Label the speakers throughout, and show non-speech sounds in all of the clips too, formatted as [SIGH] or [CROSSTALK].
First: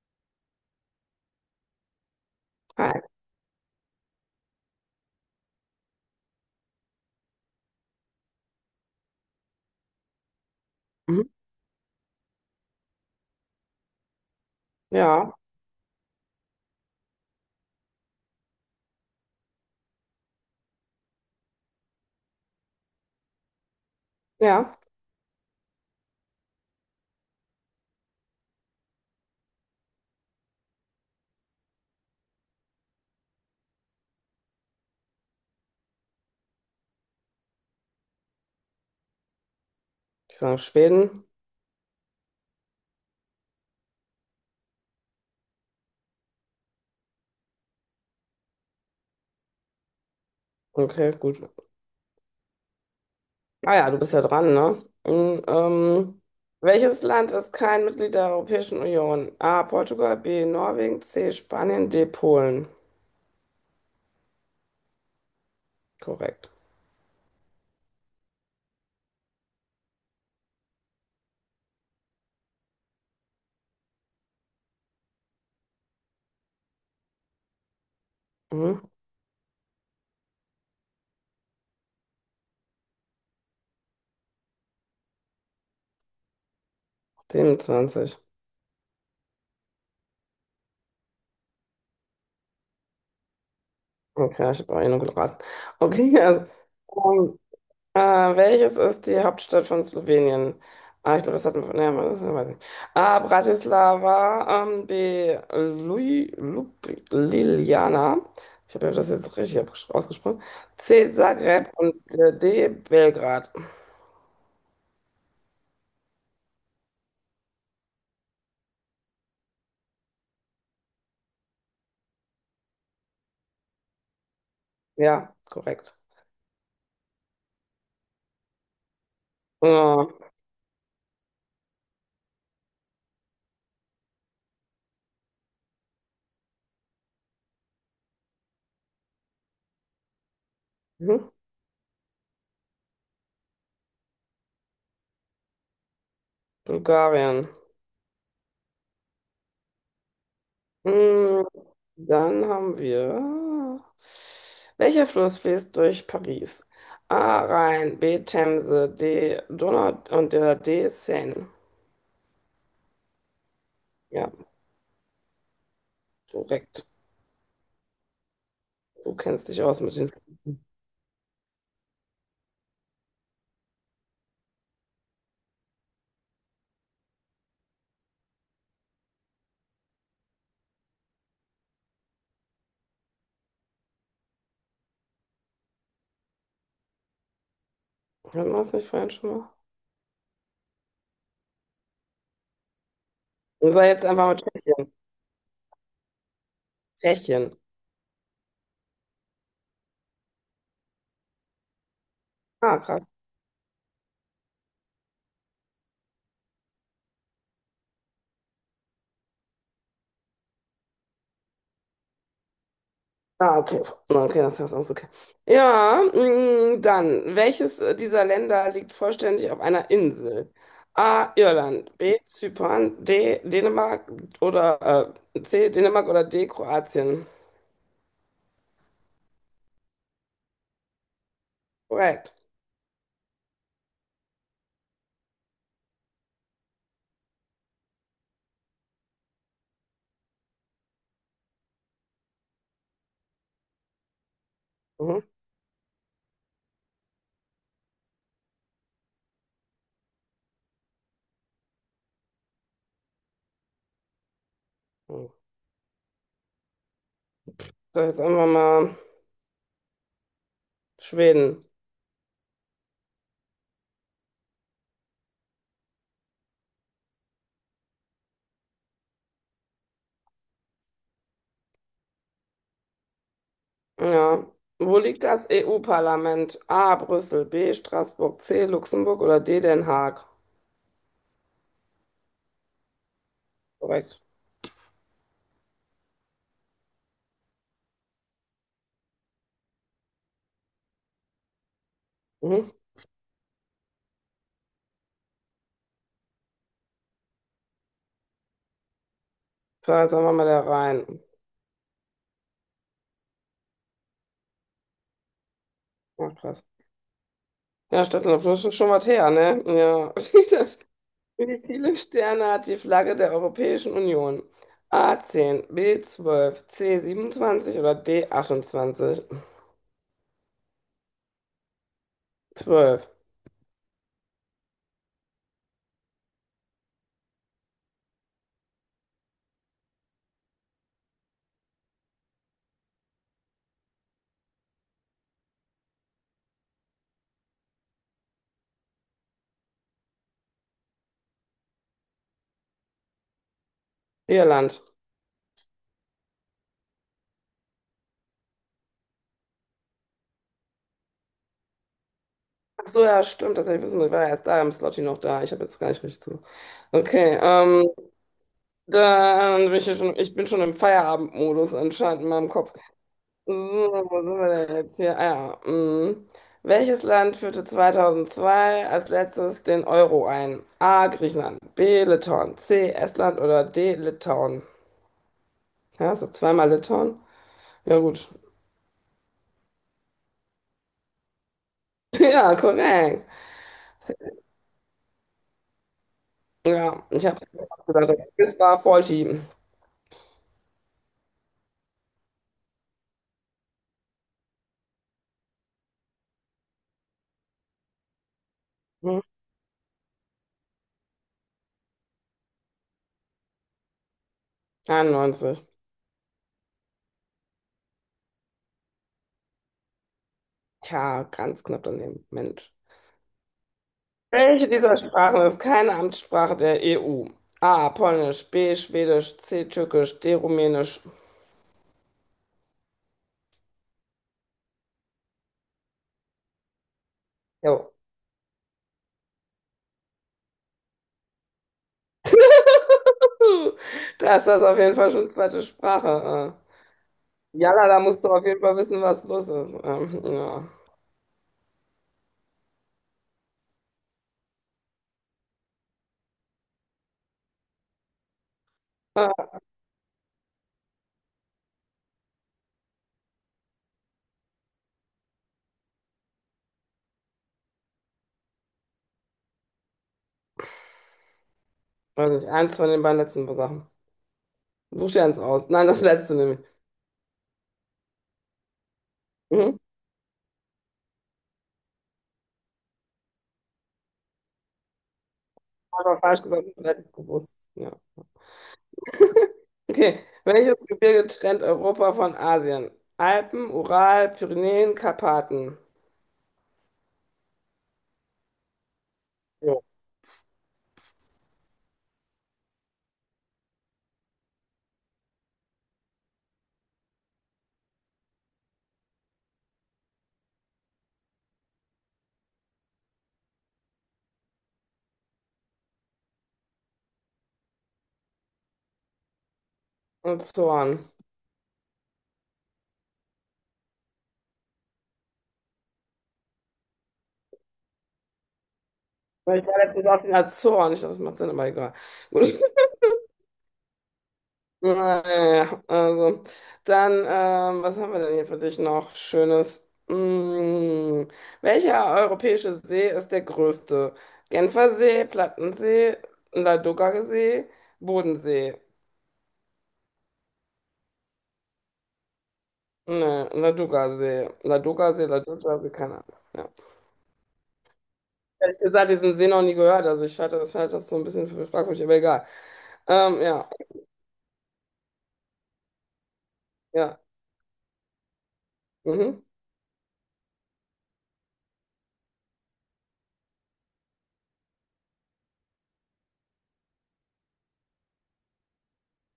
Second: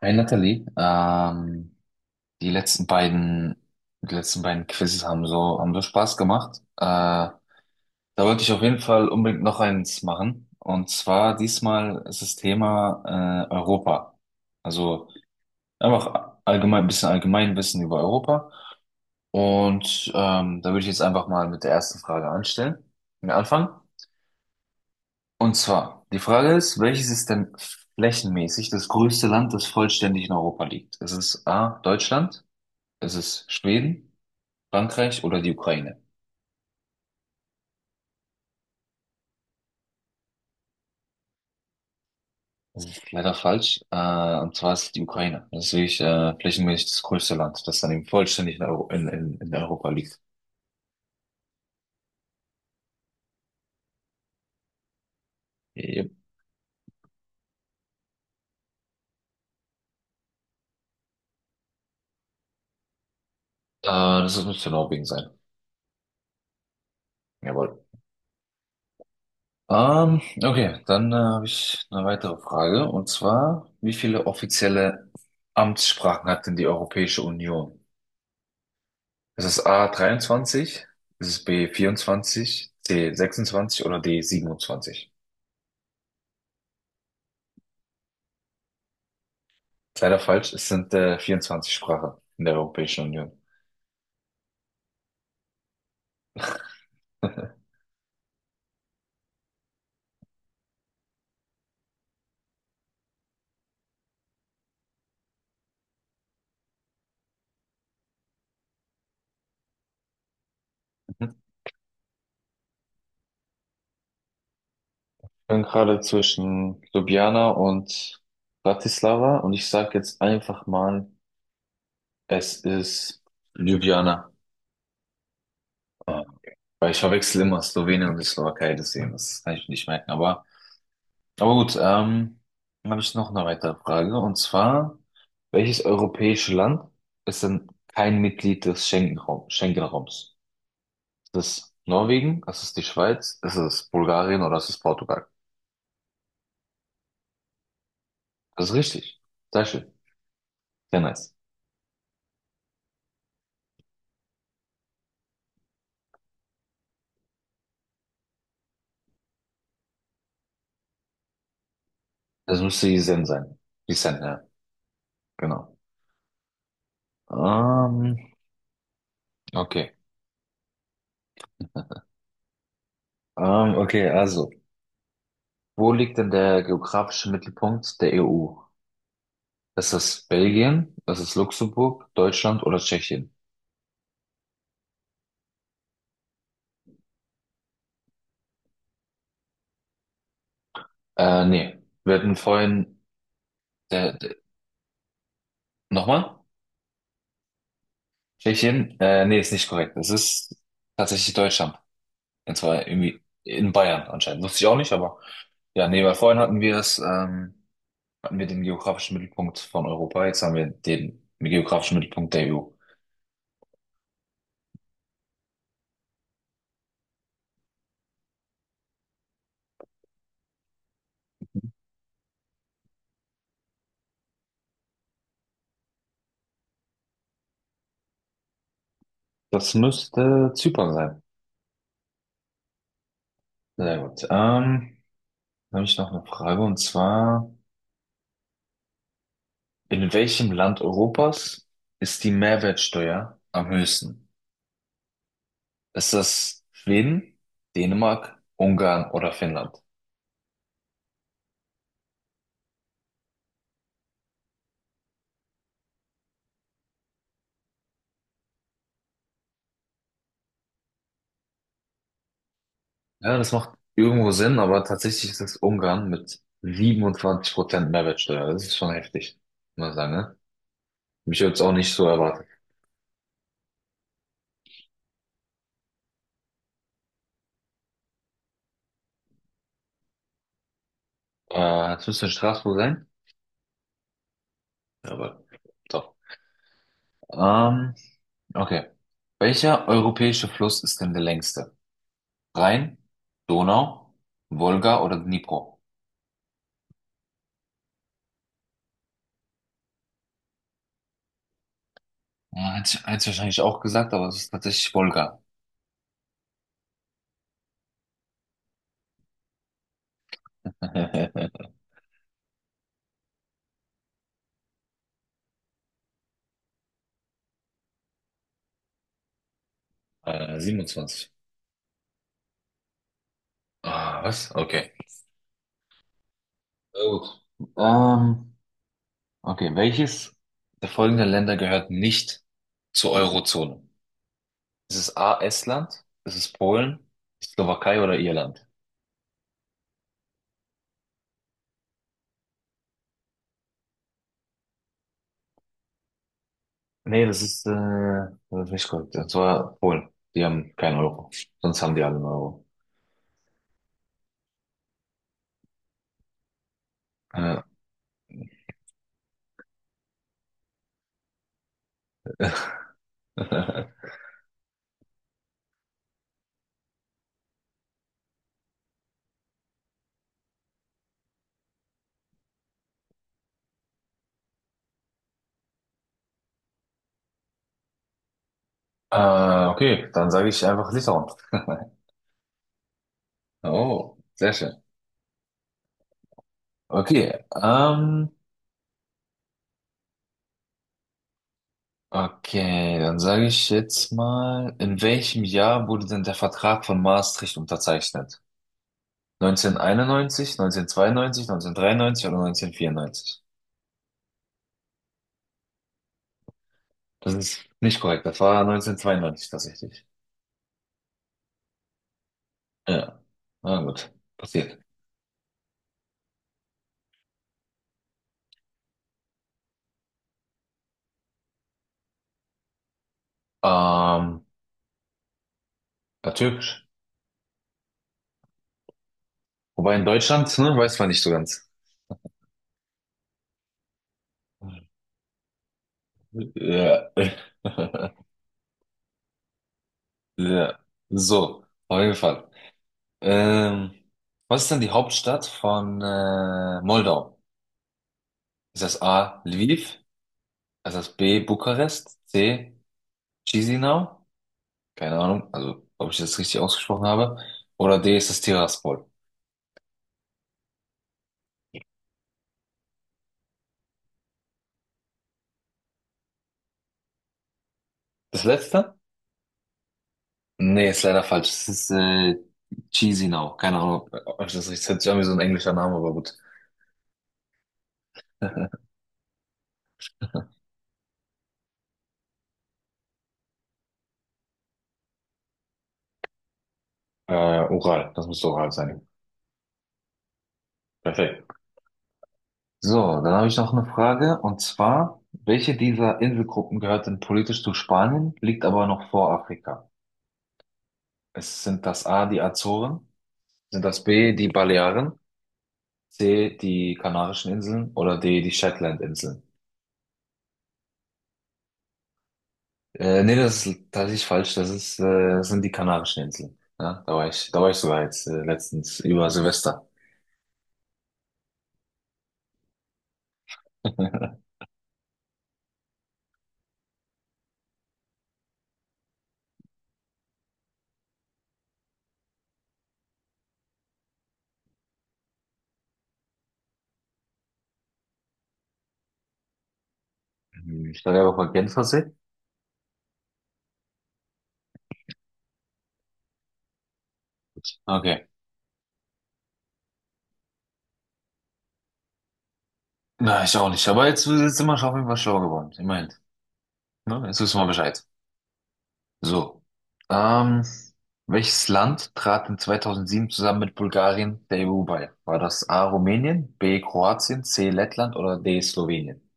Speaker 1: Hey Nathalie, die letzten
Speaker 2: Hi.
Speaker 1: beiden, die letzten beiden Quizzes haben so Spaß gemacht. Da wollte ich auf jeden Fall unbedingt noch eins machen. Und
Speaker 2: Mhm.
Speaker 1: zwar diesmal ist das Thema Europa. Also
Speaker 2: Ja,
Speaker 1: einfach allgemein, ein bisschen Allgemeinwissen über Europa. Und da würde ich jetzt einfach mal mit der ersten Frage anfangen.
Speaker 2: ja.
Speaker 1: Und zwar, die Frage ist, welches ist denn flächenmäßig das größte Land, das vollständig in Europa liegt? Ist es A, Deutschland? Es ist Schweden, Frankreich oder die Ukraine.
Speaker 2: Ich sage Schweden.
Speaker 1: Das ist leider falsch. Und zwar ist es die Ukraine. Das ist wirklich flächenmäßig das größte Land, das dann eben vollständig in Europa liegt.
Speaker 2: Okay, gut. Ah ja, du bist ja dran, ne? Mhm.
Speaker 1: Yep.
Speaker 2: Welches Land ist kein Mitglied der Europäischen Union? A. Portugal, B. Norwegen, C. Spanien, D. Polen.
Speaker 1: Äh, Das müsste Norwegen sein.
Speaker 2: Korrekt.
Speaker 1: Jawohl. Okay, dann habe ich eine weitere Frage. Und zwar, wie viele offizielle Amtssprachen hat denn die Europäische Union?
Speaker 2: Mhm.
Speaker 1: Ist es A 23, ist es B 24, C 26 oder D 27?
Speaker 2: 27.
Speaker 1: Leider falsch, es sind 24 Sprachen in der Europäischen Union.
Speaker 2: Okay, ich habe auch eh nur geraten. Okay, [LAUGHS] also,
Speaker 1: [LAUGHS]
Speaker 2: ah, welches ist die Hauptstadt von Slowenien? Ah, ich glaube, das hat man. Nee, das weiß ich nicht. A. Bratislava. B. Ljubljana. Ich habe das jetzt richtig ausgesprochen. C. Zagreb und D. Belgrad.
Speaker 1: Ich bin gerade zwischen Ljubljana und Bratislava und ich sage jetzt einfach mal, es ist Ljubljana.
Speaker 2: Ja, korrekt.
Speaker 1: Äh, Weil ich verwechsel immer Slowenien und die Slowakei, deswegen, das kann ich mir nicht merken.
Speaker 2: Ja.
Speaker 1: Aber gut, dann habe ich noch eine weitere Frage und zwar, welches europäische Land ist denn kein Mitglied des Schengen-Raums?
Speaker 2: Mhm.
Speaker 1: Ist es Norwegen? Ist es die Schweiz? Ist es Bulgarien oder ist es Portugal?
Speaker 2: Bulgarien.
Speaker 1: Das ist richtig. Sehr schön. Sehr nice.
Speaker 2: Mm. Dann haben wir. Welcher Fluss fließt durch Paris? A. Rhein, B. Themse, D. Donau und der D. Seine.
Speaker 1: Das müsste die Sen sein. Die Sen,
Speaker 2: Ja,
Speaker 1: ja. Genau.
Speaker 2: korrekt.
Speaker 1: Ähm,
Speaker 2: Du kennst dich aus
Speaker 1: okay.
Speaker 2: mit den Flüssen.
Speaker 1: Okay, also. Wo liegt denn der geografische Mittelpunkt der EU? Ist es Belgien? Ist es Luxemburg, Deutschland oder Tschechien?
Speaker 2: Hatten wir das nicht vorhin schon mal?
Speaker 1: Nee. Wir hatten vorhin,
Speaker 2: Und sei jetzt
Speaker 1: äh,
Speaker 2: einfach
Speaker 1: d-
Speaker 2: mit Tschechien.
Speaker 1: nochmal?
Speaker 2: Tschechien.
Speaker 1: Tschechien? Nee, ist nicht korrekt. Es ist tatsächlich Deutschland. Und
Speaker 2: Ah,
Speaker 1: zwar
Speaker 2: krass.
Speaker 1: irgendwie in Bayern anscheinend. Wusste ich auch nicht, aber, ja, nee, weil vorhin hatten wir es, hatten wir den geografischen Mittelpunkt von Europa, jetzt haben wir den geografischen Mittelpunkt der EU.
Speaker 2: Ah, okay. Okay, das ist alles okay. Ja, dann, welches dieser Länder liegt vollständig auf einer Insel? A. Irland, B. Zypern, D. Dänemark oder C. Dänemark oder D. Kroatien.
Speaker 1: Das müsste Zypern sein.
Speaker 2: Korrekt.
Speaker 1: Sehr gut. Dann habe ich noch eine Frage und zwar, in welchem Land Europas ist die Mehrwertsteuer am höchsten?
Speaker 2: Mhm.
Speaker 1: Ist das Schweden, Dänemark, Ungarn oder Finnland?
Speaker 2: Mhm. So, jetzt einfach mal Schweden.
Speaker 1: Ja, das macht irgendwo Sinn, aber tatsächlich ist es Ungarn mit 27% Mehrwertsteuer. Das ist schon heftig, muss man sagen, ne? Mich jetzt auch nicht so erwartet.
Speaker 2: Ja. Wo liegt das EU-Parlament? A. Brüssel, B. Straßburg, C. Luxemburg oder D. Den Haag.
Speaker 1: Jetzt müsste in Straßburg sein.
Speaker 2: Korrekt.
Speaker 1: Aber doch. Ähm, okay. Welcher europäische Fluss ist denn der längste?
Speaker 2: Mhm.
Speaker 1: Rhein, Donau, Wolga oder Dnipro?
Speaker 2: So, jetzt einfach mal da rein.
Speaker 1: Ja, hätte ich wahrscheinlich auch gesagt, aber es ist tatsächlich Wolga.
Speaker 2: Ach, krass. Ja, Stadtland, das ist schon was her, ne? Ja. [LAUGHS] Das, wie
Speaker 1: [LAUGHS]
Speaker 2: viele Sterne hat die Flagge der Europäischen Union? A 10, B 12, C 27 oder D 28.
Speaker 1: 27.
Speaker 2: 12.
Speaker 1: Ah, was? Okay. Na gut. Ähm, okay, welches der folgenden Länder gehört nicht zur Eurozone? Ist es A, Estland? Ist es Polen? Slowakei oder Irland?
Speaker 2: Irland.
Speaker 1: Nee, das ist nicht korrekt. Das war Polen. Die haben keinen Euro. Sonst haben die alle einen Euro.
Speaker 2: Ach so, ja, stimmt, tatsächlich wissen wir, ich war ja erst da im Slotty noch da. Ich habe jetzt gar nicht richtig zu. Okay,
Speaker 1: Ja.
Speaker 2: dann bin ich ja schon, ich bin schon im Feierabendmodus anscheinend in meinem Kopf. So,
Speaker 1: [LAUGHS]
Speaker 2: wo sind wir denn jetzt hier? Ah, ja. Mm. Welches Land führte 2002 als letztes den Euro ein? A. Griechenland, B. Litauen, C. Estland oder D. Litauen? Ja, ist das zweimal Litauen? Ja, gut. [LAUGHS]
Speaker 1: Okay, dann sage ich einfach Litauen. [LAUGHS]
Speaker 2: Ja, korrekt.
Speaker 1: Oh, sehr schön.
Speaker 2: Ja, ich habe
Speaker 1: Okay,
Speaker 2: es gesagt,
Speaker 1: ähm,
Speaker 2: das Quiz war voll Team.
Speaker 1: okay, dann sage ich jetzt mal, in welchem Jahr wurde denn der Vertrag von Maastricht unterzeichnet?
Speaker 2: Hm,
Speaker 1: 1991, 1992, 1993 oder 1994?
Speaker 2: 91.
Speaker 1: Das ist nicht korrekt, das war 1992 tatsächlich.
Speaker 2: Tja, ganz knapp daneben. Mensch.
Speaker 1: Ja, na gut,
Speaker 2: Welche
Speaker 1: passiert.
Speaker 2: dieser Sprachen ist keine Amtssprache der EU? A. Polnisch, B. Schwedisch, C. Türkisch, D. Rumänisch.
Speaker 1: Ähm, Ja, türkisch.
Speaker 2: Jo.
Speaker 1: Wobei in Deutschland, ne, weiß man nicht so ganz.
Speaker 2: [LAUGHS] Da ist das auf jeden Fall schon zweite Sprache.
Speaker 1: Ja.
Speaker 2: Jalla, da musst
Speaker 1: [LAUGHS]
Speaker 2: du auf jeden Fall wissen, was los ist. Ja.
Speaker 1: Ja. So, auf jeden Fall. Ähm, Was ist denn die Hauptstadt von Moldau? Ist das A.
Speaker 2: Ah,
Speaker 1: Lviv? Ist das B. Bukarest? C. Chisinau? Keine Ahnung, also ob ich das richtig ausgesprochen habe. Oder D. Ist das Tiraspol?
Speaker 2: weiß nicht, eins von den beiden letzten Sachen. Such dir eins aus. Nein, das letzte nämlich.
Speaker 1: Das letzte?
Speaker 2: Mhm.
Speaker 1: Nee, ist leider falsch. Es ist Chisinau. Keine Ahnung, ob ich das richtig. Das hört sich an wie so ein englischer Name, aber
Speaker 2: Aber
Speaker 1: gut.
Speaker 2: falsch gesagt, das hätte ich gewusst. Ja. Okay. Welches Gebirge trennt Europa von Asien? Alpen, Ural, Pyrenäen, Karpaten.
Speaker 1: Ural, das muss Ural sein.
Speaker 2: Jo.
Speaker 1: Perfekt. So, dann habe ich noch eine Frage und zwar, welche dieser Inselgruppen gehört denn politisch zu Spanien, liegt aber noch vor Afrika? Es sind das A, die Azoren, sind das B, die Balearen, C, die Kanarischen Inseln oder D, die Shetlandinseln?
Speaker 2: Und Zorn.
Speaker 1: Nee, das ist tatsächlich falsch, das sind die Kanarischen Inseln. Ja, da war ich sogar jetzt letztens über
Speaker 2: Weil ich war
Speaker 1: Silvester. [LAUGHS]
Speaker 2: letztens auf den Azoren. Ich glaube, das macht Sinn, aber egal. Gut. Naja, also. Dann, was haben wir denn hier für dich noch Schönes? Welcher europäische See ist der größte? Genfer See, Plattensee, Ladoga See, Bodensee.
Speaker 1: Hm, ich war ja auch mal Genfersee.
Speaker 2: Ne, Ladoga See. Ladoga See, Ladoga See, keine Ahnung. Ja.
Speaker 1: Okay.
Speaker 2: Ehrlich gesagt, diesen See noch nie gehört. Also ich halte das so ein bisschen für fragwürdig, aber egal.
Speaker 1: Na, ich auch
Speaker 2: Ja,
Speaker 1: nicht. Aber jetzt sind wir schon auf jeden Fall schlau geworden. Immerhin.
Speaker 2: ja.
Speaker 1: Ne? Jetzt wissen wir Bescheid.
Speaker 2: Mhm.
Speaker 1: So, ähm, welches Land trat in 2007 zusammen mit Bulgarien der EU bei? War das A. Rumänien, B. Kroatien, C. Lettland oder D. Slowenien?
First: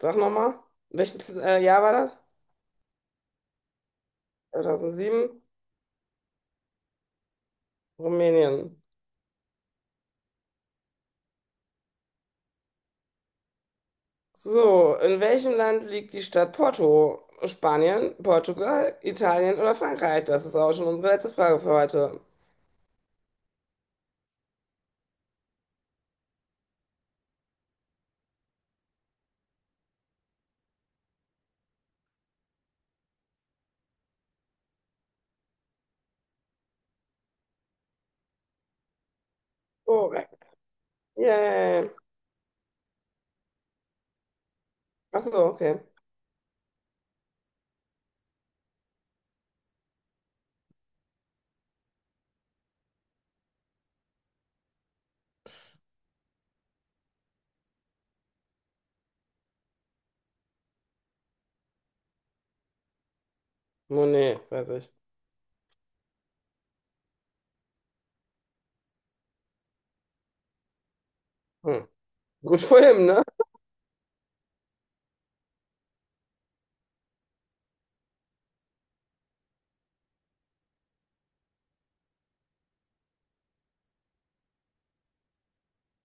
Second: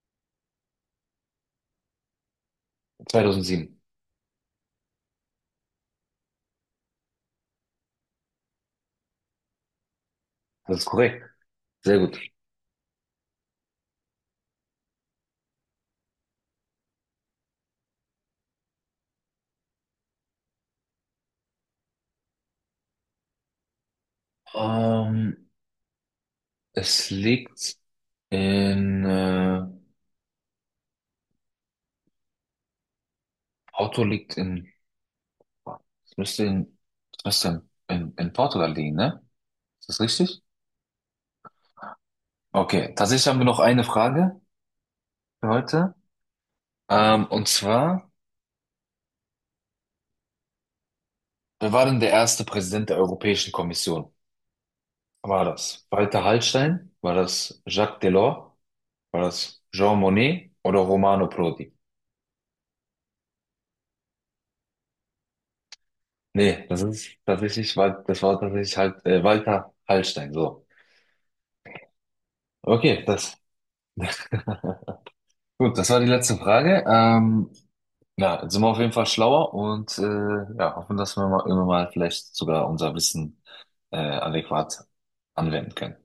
Speaker 2: Sag nochmal. Welches Jahr war das?
Speaker 1: 2007.
Speaker 2: 2007, Rumänien.
Speaker 1: Das ist korrekt. Sehr gut.
Speaker 2: So, in welchem Land liegt die Stadt Porto? Spanien, Portugal, Italien oder Frankreich? Das ist auch schon unsere letzte Frage für heute.
Speaker 1: Ähm, es liegt in, Porto liegt in, es müsste in, es müsste in, Portugal liegen, ne? Ist das richtig?
Speaker 2: Korrekt. Yay.
Speaker 1: Okay, tatsächlich haben wir noch eine Frage
Speaker 2: Achso,
Speaker 1: für
Speaker 2: okay.
Speaker 1: heute. Und zwar, wer war denn der erste Präsident der Europäischen Kommission? War das Walter Hallstein? War das Jacques Delors? War das Jean Monnet oder Romano Prodi?
Speaker 2: Monet, weiß ich.
Speaker 1: Nee, das war tatsächlich halt Walter Hallstein. So.
Speaker 2: Hm. Gut [LAUGHS] für
Speaker 1: Okay,
Speaker 2: ihn, ne?
Speaker 1: das gut, das war die letzte Frage. Ja, jetzt sind wir auf jeden Fall schlauer und ja, hoffen, dass wir immer mal vielleicht sogar unser Wissen adäquat anwenden können.